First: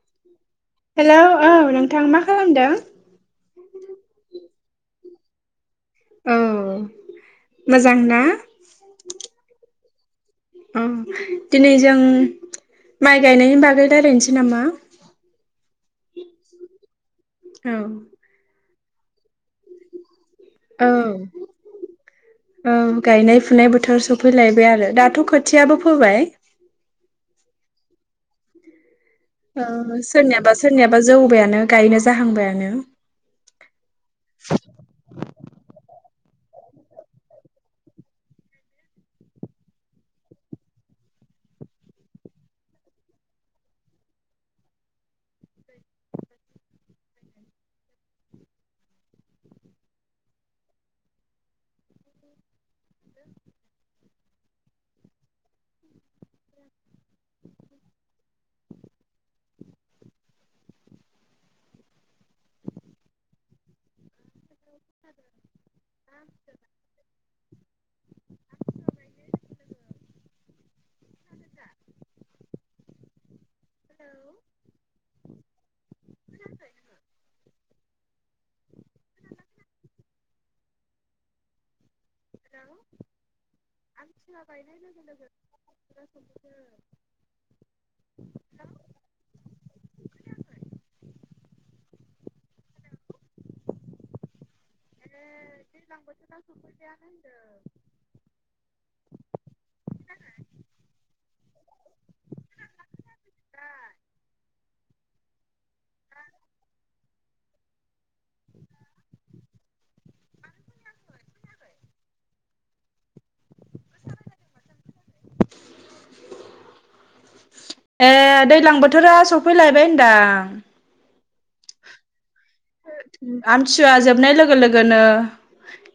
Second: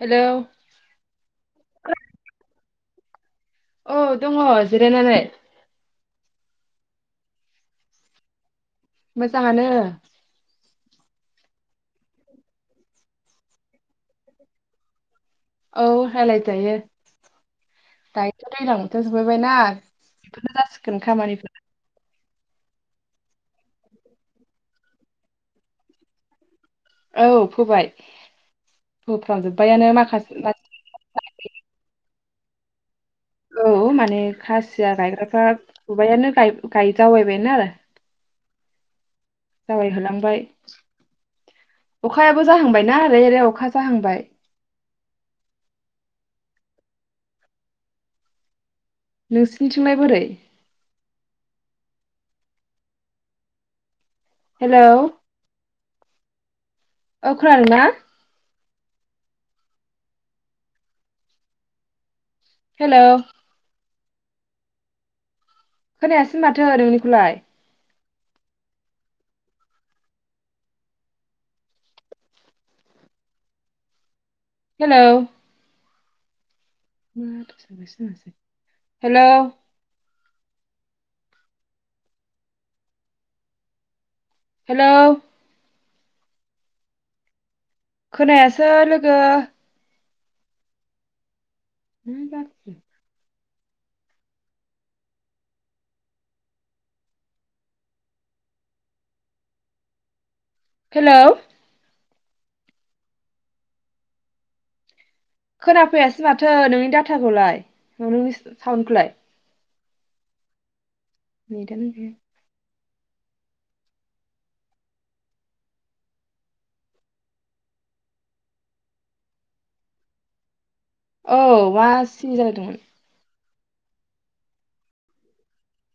Hello hello औ नोंथां मा खालामदों? औ दङ जिरायनानै। औ मोजांना? मोजाङानो‌ ओ उम दिनै जों माइ गायनायनि बागै रायलायनोसै नामा? औ रायलाय जायो। औ दायोथ दैलां। [unintelligible] जाबायना बेफोरनो औ जासिगोन खामानिफोरा औ गायनाय फुनाय बोथोर सफैलायबाय आरो दाथ' खोथियाबो फोबाय। औ फोबाय। फोफ्रामजोब्बायानो ओ माखासे सोरनियाबा मानसि- सोरनियाबा जौबायानो गायनो। जाहांबायानो। औ माने खासिया गायग्राफ्रा फुबायानो। गाय गाय जावायबायानो आरो जावायहोलांबाय अखायाबो जाहांबायना ओरै ओरै अखा जाहांबाय नोंसिनिथिंलाय बोरै? हेलौ ओ खोनादोंना? हेलौ। [inaudible] खोनायासै माथो नोंनिखौलाय [unintelligible] हेलौ। [inaudible] हेलौ। हेलौ आं सिला गायनाय लोगो हेलौ लोगो। खोनायासो लोगो। मा जाखो [unintelligible] दैलां बोथोराव सफैबायानो होनदों [unintelligible] हेलौ खोनाफैयासै माथो नोंनि डाटाखौलाय नोंनि साउन्डखौलाय नेदानो गैया ए दैज्लां बोथोरा सफैलायबाय होनदां। औ मा सिरि जालायदोंमोन? आमथिसुवा जोबनाय लोगो लोगोनो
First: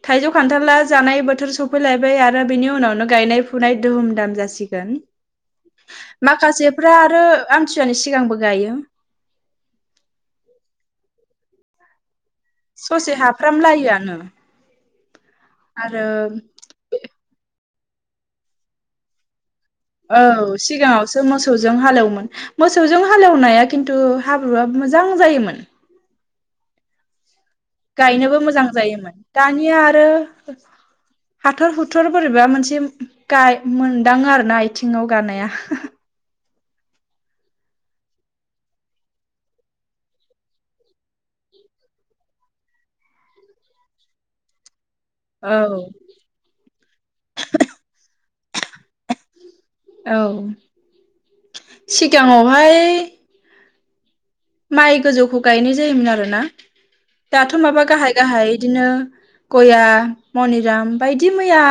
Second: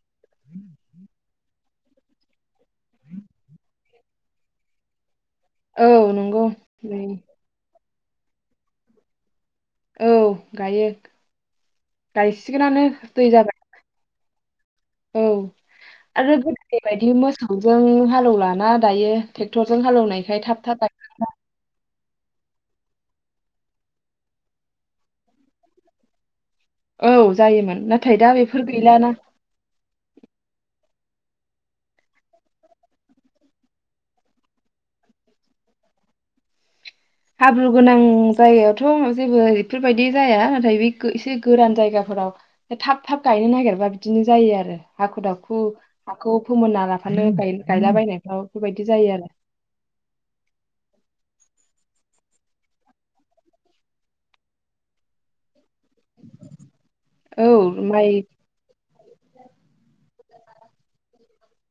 थायजौ खान्थाला जानाय बोथोर सफैलायबाय आरो बिनि उनावनो गायनाय फुनाय दुम दाम जासिगोन। औ नंगौ माखासेफ्रा नै आरो आमथि फुजानि सिगांबो गायो। औ गायो। गायसिगोनानो ससे दै जाबाय हाफ्राम लायो आनो औ आरो गोदोनि बायदि मोसौ जों हालौलाना दायो टे औ सिगाङावसो मोसौजों हालेवो मोसौजों हालेवनाया खिन्थु हाब्रुआ मोजां जायोमोन। औ जायोमोन नाथाय दा गायनोबो बेफोर मोजां गैलाना जायोमोन दानिया आरो हाथर हुथुर बोरैबा मोनसे गाय मोनदाङो आरो ना आथिंयाव गानाया हाब्रु गोनां जायगायावथ जेबो बेफोरबायदि जाया नाथाय बे एसे गोरान जायगाफोराव थाब थाब गायनो नागिरबा बिदिनो जायो आरो। हाखु औ दाखु हाखौ फोमोना लाबानो गायलाबायनायफ्राव बेबायदि जायो आरो। सिगांआवहाय माइ गोजौखौ गायनाय जायोमोन आरोना दाथ औ माबा माइ गाहाय-गाहाय बिदिनो गया मनिराम बायदि मैया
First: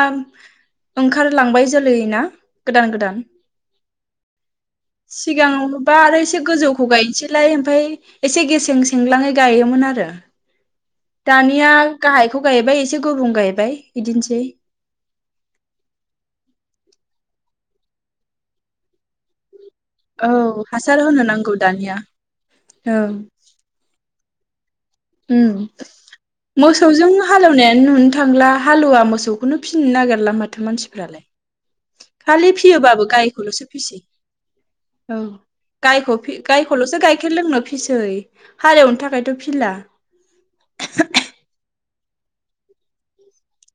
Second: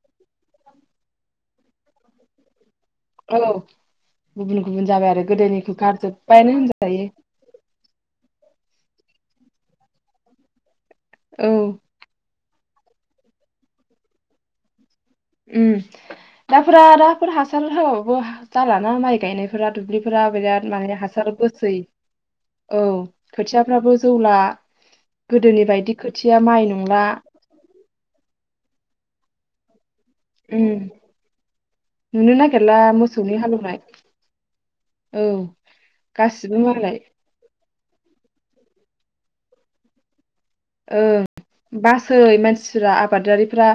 ओंखारलांबाय जोलै ना गोदान गोदान औ गुबुन-गुबुन जाबाय आरो गोदोनिखौ गारजोबबायानो होनजायो। लाय ओमफ्राय एसे गेसें सेंलाङै गायोमोन आरो। औ दानिया गाहाइ बेखौ गायबाय एसे गुबुं गायबाय बिदिनोसै उम दाफोरा दा बेफोर हासार होआबाबो जालाना माइ गायनाय फोरा दुब्लिफोरा औ बिराद माने होनो हासार नांगौ बोसै दानिया औ खोथियाफ्राबो जौला। अम गोदोनि बायदि खोथिया माइ नंला मोसौजों हालौनायानो नुनो थांला हालौवा मोस खौनो फिसिनो नागेर नुला माथो उम मानसिफ्रालाय नुनो खालि नागिरला फियोबाबो मोसौनि गायखौल'सो हालेवनाय फिसै औ गायखौ फि गासिबो गायखौल'सो मालाय गाइखेर लोंनो फि फिसै हालेवनो थाखायथ' फिला ओ बास सै मानसिफोरा आबादारिफोरा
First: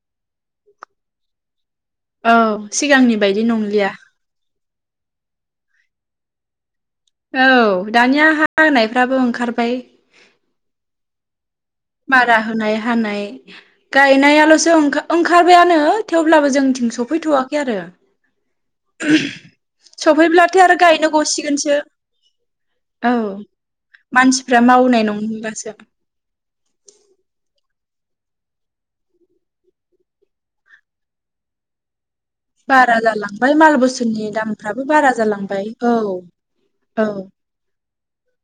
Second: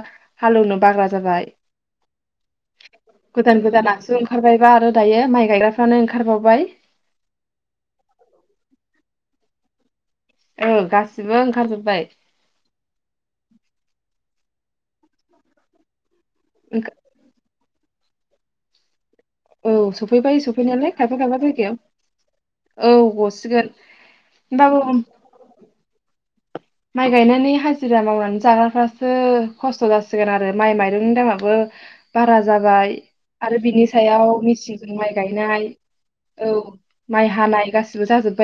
हालौनो बाग्रा जाबाय। औ सिगांनि बायदि नंलिया। फ्रा आरो दायो माइ गायग्राफ्रानो ओंखारबावबाय। औ दानिया हा होनायफ्राबो ओंखार बाय ओ गासिबो ओंखारजोब्बाय मारा होनाय हानाय गायनाया ओलसो ओंखा ओंखारबायानो। थेवब्लाबो जोंथिं ओंखा- सफैथवाखै आरो ओम औ सफैबाय सफैब्लाथाय आरो सफैनायालाय गायनो खायफा खायफा जायगायाव गसिगोनसो औ मानसिफ्रा होमबाबो मावनाय नंलासो। माइ गायनानै हाजिरा मावनानै जाग्राफ्रासो खस्थ' जासिगोन आरो माइ माइरंनि दामाबो बारा जाबाय बारा जालांबाय आरो माल बिनि बुस्थुनि सायाव दामफ्राबो मेचिनजों बारा माय गायनाय जालांबाय औ औ माय हानाय गासै जागोन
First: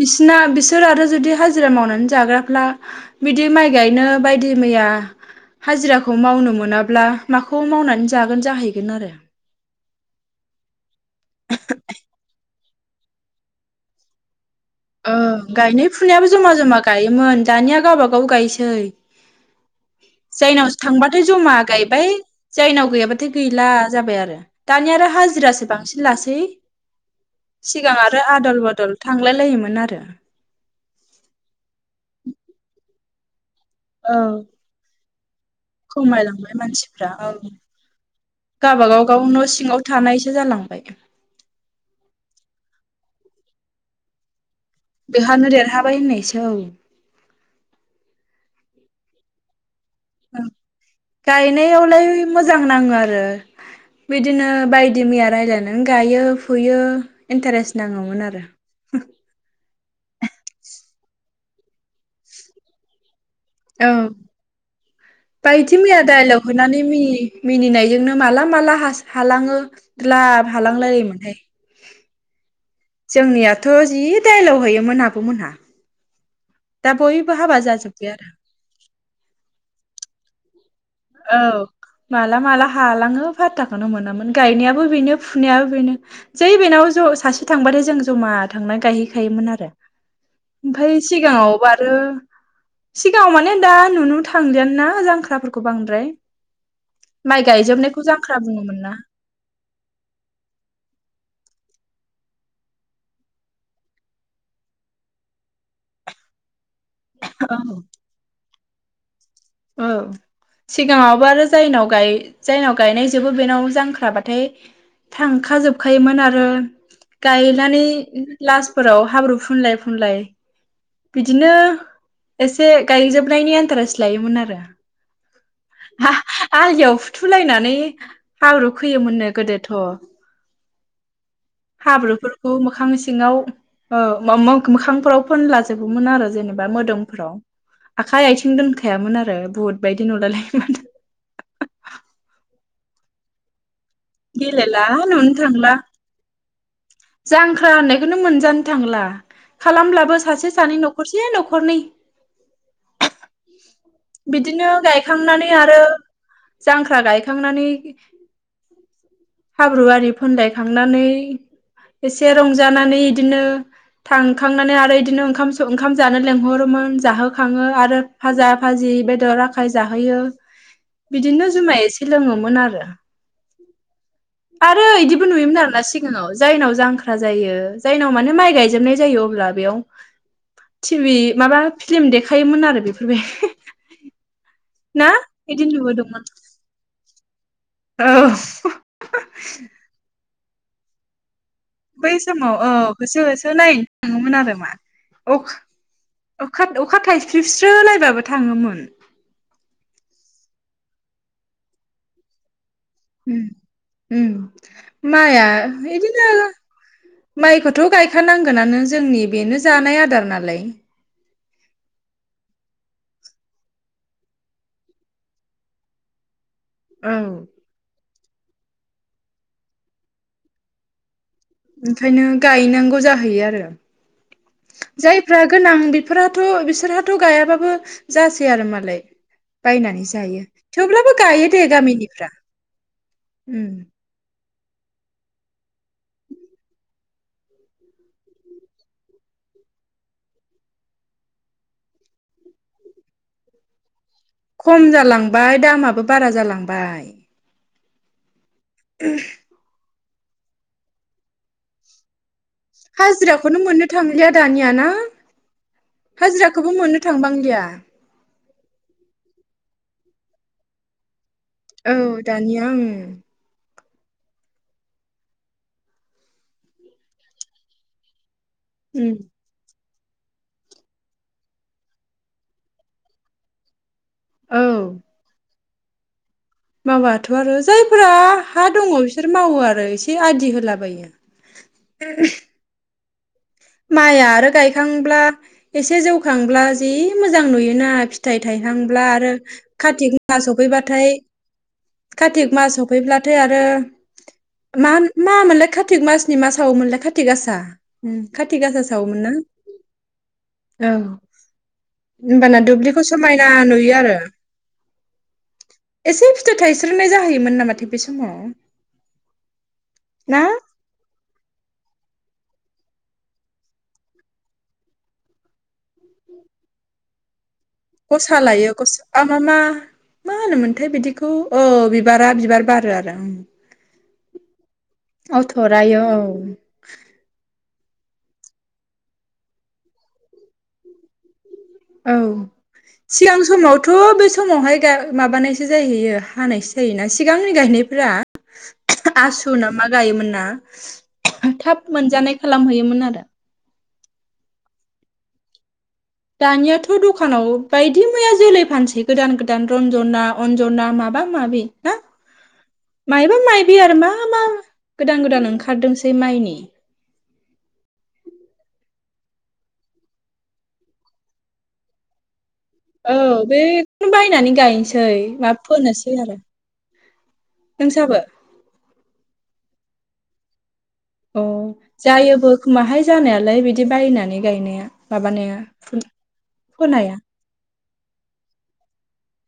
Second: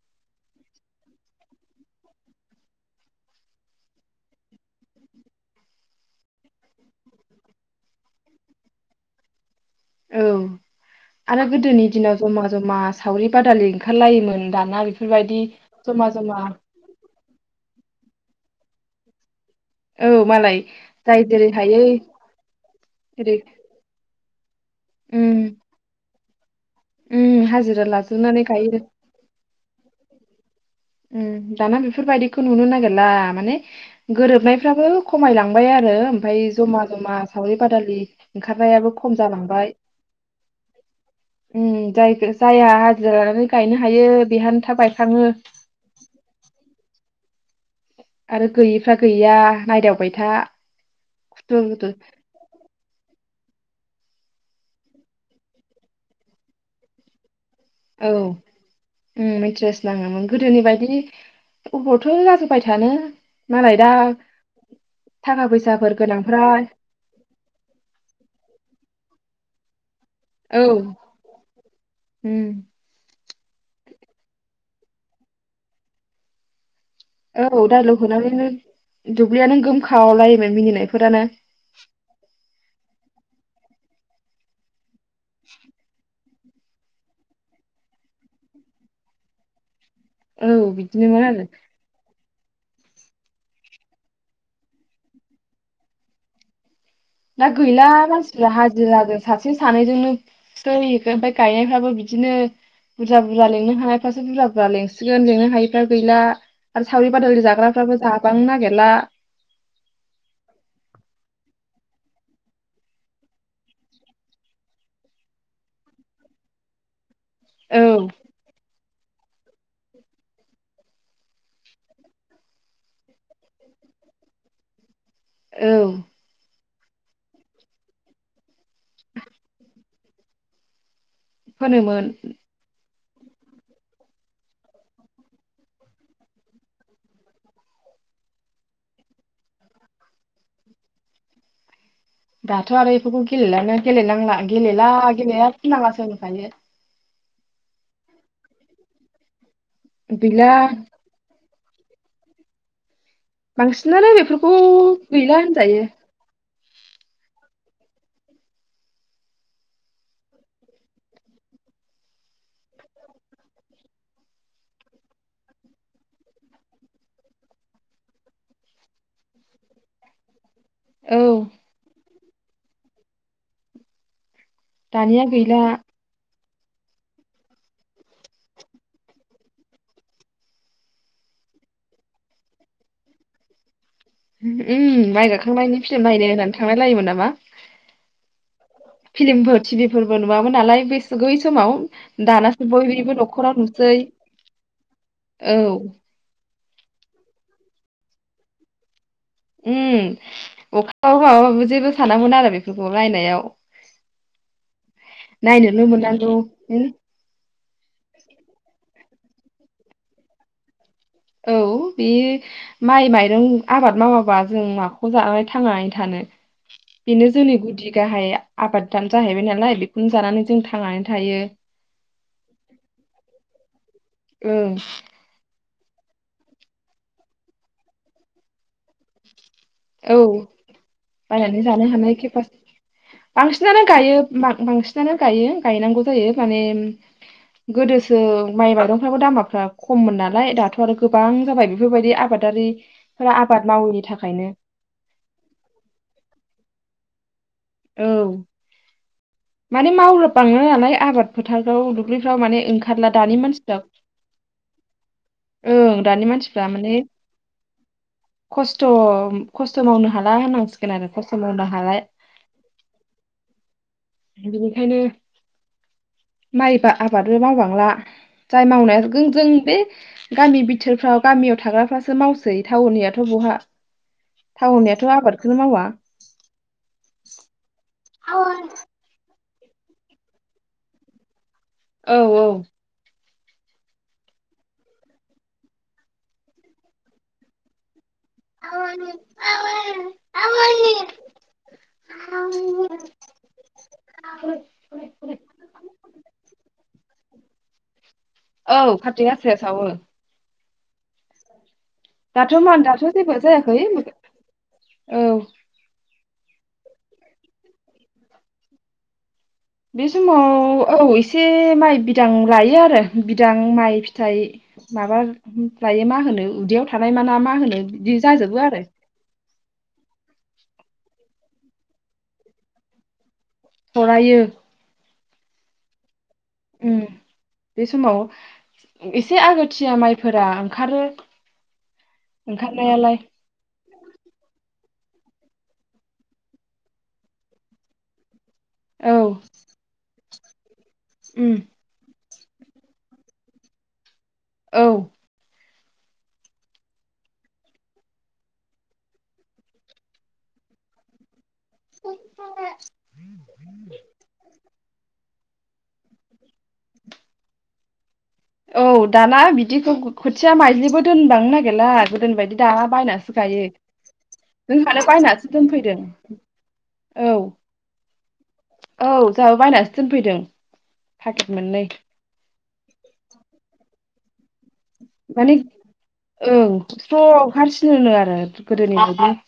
बिसना बिसोर आरो जुदि हाजिरा मावनानै जाग्रा ला बिदि माइ गायनो बायदि मैया हाजिराखौ मावनो मोनाब्ला माखौ मावनानै जागोन जाहैगोन आरो। औ आरो गोदोनि दिनाव जमा जमा सावरि बादालि ओंखारलायोमोन। ओ गायनाय फुनायाबो जमा जमा गायोमोन दानिया गावबा औ गायसै। औ मालाय जायनावसो जाय थांबाथाय जेरै जमा हायो गायबाय जायनाव गैयाबाथाय ओरै गैला जाबाय आरो दानिया आरो उम हाजिरासो बांसिन लासै। उम [unintelligible] हाजिरा सिगां आरो लाजोबनानै आदल गायो बदल थांलाय लायोमोन। नारो उम दाना बेफोरबायदिखौ नुनो नागिरला। माने औ गोरोबनायफ्राबो खमायलां बाय आरो ओमफाय खमायलांबाय जमा मानसिफ्रा जमा औ सावरि बादालि ओंखारनायाबो गावबागाव खम गाव न' जालांबाय सिङाव थानायसो जालांबाय उम जाय जाया जिरा लानानै गायनो हायो बिहाथ। बेहानो देरहाबाय होननाय। सौ गैयिफ्रा गैया नायदाव उम गायनायावलाय मोजां नाङो आरो बिदिनो बायदि मैया रायलायनानै गायो फुयो। इन्टारेस्ट नाङोमोन आरो। नङोमोन गोदोनि बायदि अबावथो आजिखालि थानो। मालाय औ दा थाखा बायथि फैसाफोर मैया गोनांफ्रा दाइलग हरनानै मिनि मिनिनायजोंनो माला माला हास थालाङो द्लाब औ उम हालांलायो मोनहाय जोंनियाथ' जि दायलग हैयोमोन आबमोनहा दा बैबो हाबा जाजोब्बाय आरो। दुब्लिया नों गोम खावलायोमोन मिनिनाय औ माला माला हालाङो फाथाखोनो मोनामोन गायनायाबो बेनो फुनायाबो बेनो जै बेनाव ज सासे थांबाथाय जों जमा थांनानै गायहैखायोमोन आरो औ ओमफाय बिदिनोमोन सिगाङावबो आरो। सिगाङाव माने दा नुनो थांलिया ना जांख्राफोर खौ बांद्राय दा गैला गायजोबनायखौ जांख्रा मानसिफ्रा बुङोमोन ना हाजिरादो सासे सानैजोंनो सय इखो ओमफाय गायनायफ्राबो बिदिनो बुरजा बुरजा लिंनो हानायफ्रासो बुरजा बुरजा लिंसिगोन लिंनो हायिफ्रा गैला। आरो सावरि बादालि औ जाग्राफ्राबो जाबांनो नागिर ला औ सिगाङावबो आरो जायनाव गाय जायनाव गायनायजोबो बेनाव जांख्राबाथाय थांखाजोबखायोमोन आरो औ गायनानै लासफोराव हाब्रु फुनलाय फुनलाय बिदिनो एसे गायजोबनायनि एनटारेस्त लायोमोन आरो। औ आलियाव फुथुलायनानै हाब्रु होयोमोननो गोदोथ फोनोमोन हाब्रुफोरखौ मोखां। सिङाव मो-मो-मोखांफोराव फोनलाजोबोमोन आरो जेनेबा मोदोमफोराव आखाइ आथिं दोनखायामोन आरो बुहुत बायदि नुलायलायोमोन [unintelligible] दाथ आरो बेफोरखौ गेलेलानो गेलेेनांला गेलेला नुनो गेलेया थांला फुननाङासो होनखायो। जांख्रा होननायखौनो मोनजानो थांला। खालामब्लाबो गैला सासे सानै नखरसे न'खर। हरनि बांसिनानो बेफोरखौ गैला गायखांनानै आरो होनजायो। जांख्रा गायखांनानै हाब्रु आरि फोनलायखांनानै एसे रंजानानै इदिनो थांखांनानै आरो इदिनो ओंखाम सोंखाम जानो लेंंहरोमोन जाहोखाङो आरो फाजा फाजि बेदर आखाय जाहोयो। औ बिदिनो जुमाय इसे लोङोमोन आरो आरो दानिया इदिबो गैला नुयोमोन आरोना सिगाङाव जायनाव जांख्रा जायो, जायनाव माने माइ गायजोबनाय जायो अब्ला बेयाव टिभि माबा फिल्म देखायोमोन आरो बेफोरबाय ना ओम, माइ बिदि गाखांनायनि फिल्म लुबोदोंमोन नायनो होननानै थांलाय लायोमोन नामा। औ फिल्मफोर टिभिफोरबो नुवामोन नालाय। समाव बै दानासो समाव औ बयनिबो होसो होसो न'खराव नायनो नुसै थाङोमोन आरो मा। औ अखा अखा थाइस्रिबसो लायबाबो थाङोमोन। उम अखा हाबाबो जेबो सानामोन आरो बेखौ उम उम माइआ नायनोल' बिदिनो मोननांगौ उम माइखौथ' गायखानांगोनानो। जोंनि बेनो जानाय आदार नालाय। औ बे माइ-माइरं आबाद मावाबा जों माखौ जानानै थांनानै थानो। औ बेनो जोंनि गुदि गाहाय आबादानो जाहैबाय नालाय बेखौनो जानानै जों थांनानै थायो। ओंखायनो गायनांगौ जाहैयो आरो ओं जायफ्रा गोनां बेफोराथ' बिसोरहाथ' गायाबाबो जासै आरो मालाय। बायनानै औ जायो, थेवब्लाबो गायो बायनानै दे जानो हानाय गामिनिफ्रा। केपासिटि बांसिनानो गायो बांसिनानो गायो गायनांगौ जायो माने गोदोसो माइ माइरंफ्राबो दामफ्रा खममोन नालाय दाथ' आरो गोबां जाबाय, बेफोरबायदि आबादारिफोरा आबाद मावैनि थाखायनो। खम जालांबाय दामाबो बारा जालांबाय। औ [unintelligible] माने मावनो बालाङो नालाय आबाद फोथाराव दुब्लि हाजिराखौनो मोननो थांलिया दानिया ना? ओं दानि मानसिफ्रा हाजिराखौबो मोननो माने थांबांलिया। खस्थ' खस्थ' मावनो हाला होननांसिगोन आरो। खस्थ' मावनो हाला औ दानिया उम बिनिखायनो माइबा आबादबो मावबांला। जाय मावनाय उम जों जों बे गामि बिथोरफ्राव गामियाव थाग्राफ्रासो मावसै टाउननियाथ' बहा। औ टाउनियाथ' आबादखौ मावा मावाथ' आरो जाय [unintelligible] मावो आरो एसे आदि होलाबायो। औ औ। माइआ आरो गायखांब्ला एसे जौखांब्ला जि मोजां नुयोना फिथाइ फिथाइ थायहांब्ला आरो खाथि मास सौफैबाथाय खाथि मास सौफैब्लाथाय आरो मा मा मोनलाय खाथिक मासनि मा मासाव मोनलाय खाथिक थिगासा औ खाथि गासाया सावो। औ दाथ' होमबाना मा दुब्लिखौ दाथ' जेबो समायना जायाखै नुयो आरो औ एसे [unintelligible] थाइस्रोनाय जाहैयोमोन नामाथाय बे समाव? बे ना समाव औ एसे से माइ बिदां लायो आरो बिदां माइ फिथाइ माबा लायो मा होनो उदैयाव थानाय माना मा होन गसा लायो गस आ मा मा मा होनोमोनथाय बिदिखौ औ बिबारा बिबार बारो आरो। थरायो औ थरायो औ [inaudible] उम बे समाव एसे आगोथिया माइफोरा ओंखारो। औ ओंखारनायालाय सिगां समावथ' बे समावहाय गाय माबानायसो जाहैयो हानायसो जायोना सिगांनि गायनायफ्रा औ आसु ना मा गायोमोन ना? उम [inaudible] थाब मोनजानाय खालाम हैयोमोन आरो। औ दानियाथ' दखानाव बायदि मैया जोलै फानसै गोदान गोदान रन्जना अन्जना माबा माबि ना मायबा माइबि आरो मा मा गोदान गोदान ओं ओंखारदोंसै माइनि औ दाना बिदिखौ खोथिया माइज्लिबो दोनबांनो नागिरला गोदोनि बायदि दा औ बायनासो गायो बेखौनो बायनानै जोंहानो गायनोसै मा बायनासो दोनफैदों फोनोसै आरो औ नोंसाबो औ जोंहाबो बायनासो दोनफैदों। अ पाकेट मोननै जायोबो [unintelligible] जानायालाय बिदि बायनानै गायनाया माने माबानाया ओं फोनाया स्र हारसिन होनो आरो गोदोनि बादि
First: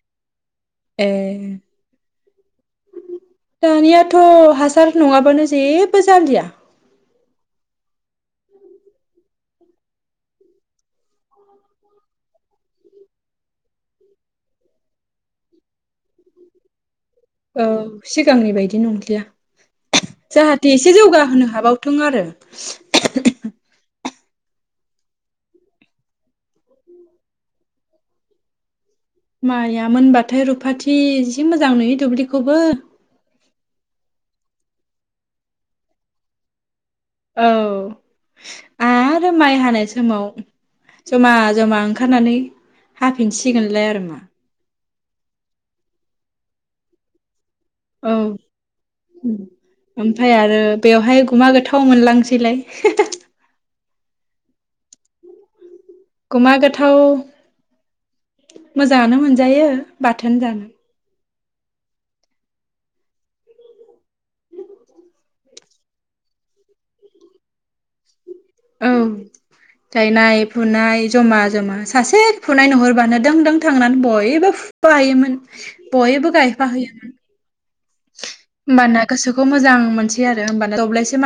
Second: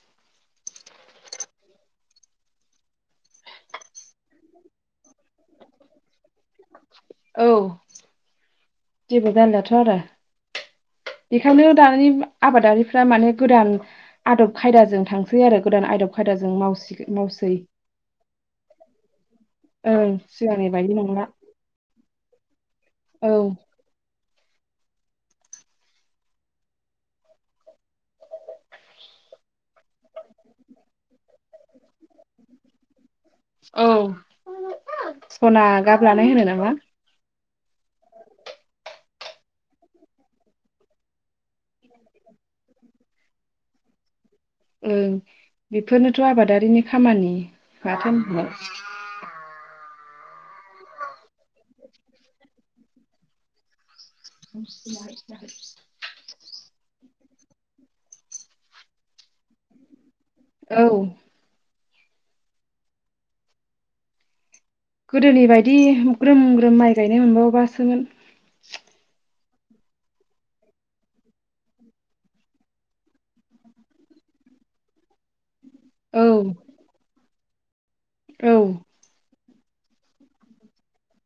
ए दानियाथ' हासार नङाबानो जेबो जालिया। औ जेबो जालाथ आरो बेखायनो दानि आबादारिफ्रा माने गोदान आदब खायदाजों थांसै आरो गोदान आदब खायदाजों मावसि मावसै औ सिगांनि बायदि नंलिया ओं सिगांनि जाहाथे एसे बायदि नंला जौगाहोनो हाबावथों आरो। [inaudible] औ माइया मोनबाथाय रुफाथि जि मोजां नुयो दुब्लिखौबो। औ सना गाब लानाय होनो नामा? फ्राय माइ हानाय समाव जमा जमा ओंखारनानै हाफिनसिगोनलाय आरो मा। ओ बेफोरनोथ आबादारिनि खामानि। औ बाथोन [inaudible] ओमफ्राय आरो बेवहाय गुमा गोथाव मोनलांसैलाय [inaudible] गुमा गोथाव मोजाङानो मोनजायो बाथोन जानो। औ गोदोनि बायदि ग्रोम ग्रोम माइ गायनो मोनबावोबासोमोन। औ गायनाय फुनाय जमा जमा सासे फुनाय नुहुरबानो दों दों थांनानै बयबो फुफा हैयोमोन औ बयबो गायफा हैयो औ होमबाना गोसो खौ मोजां मोनसै आरो होनबा दब्लाइसे माइ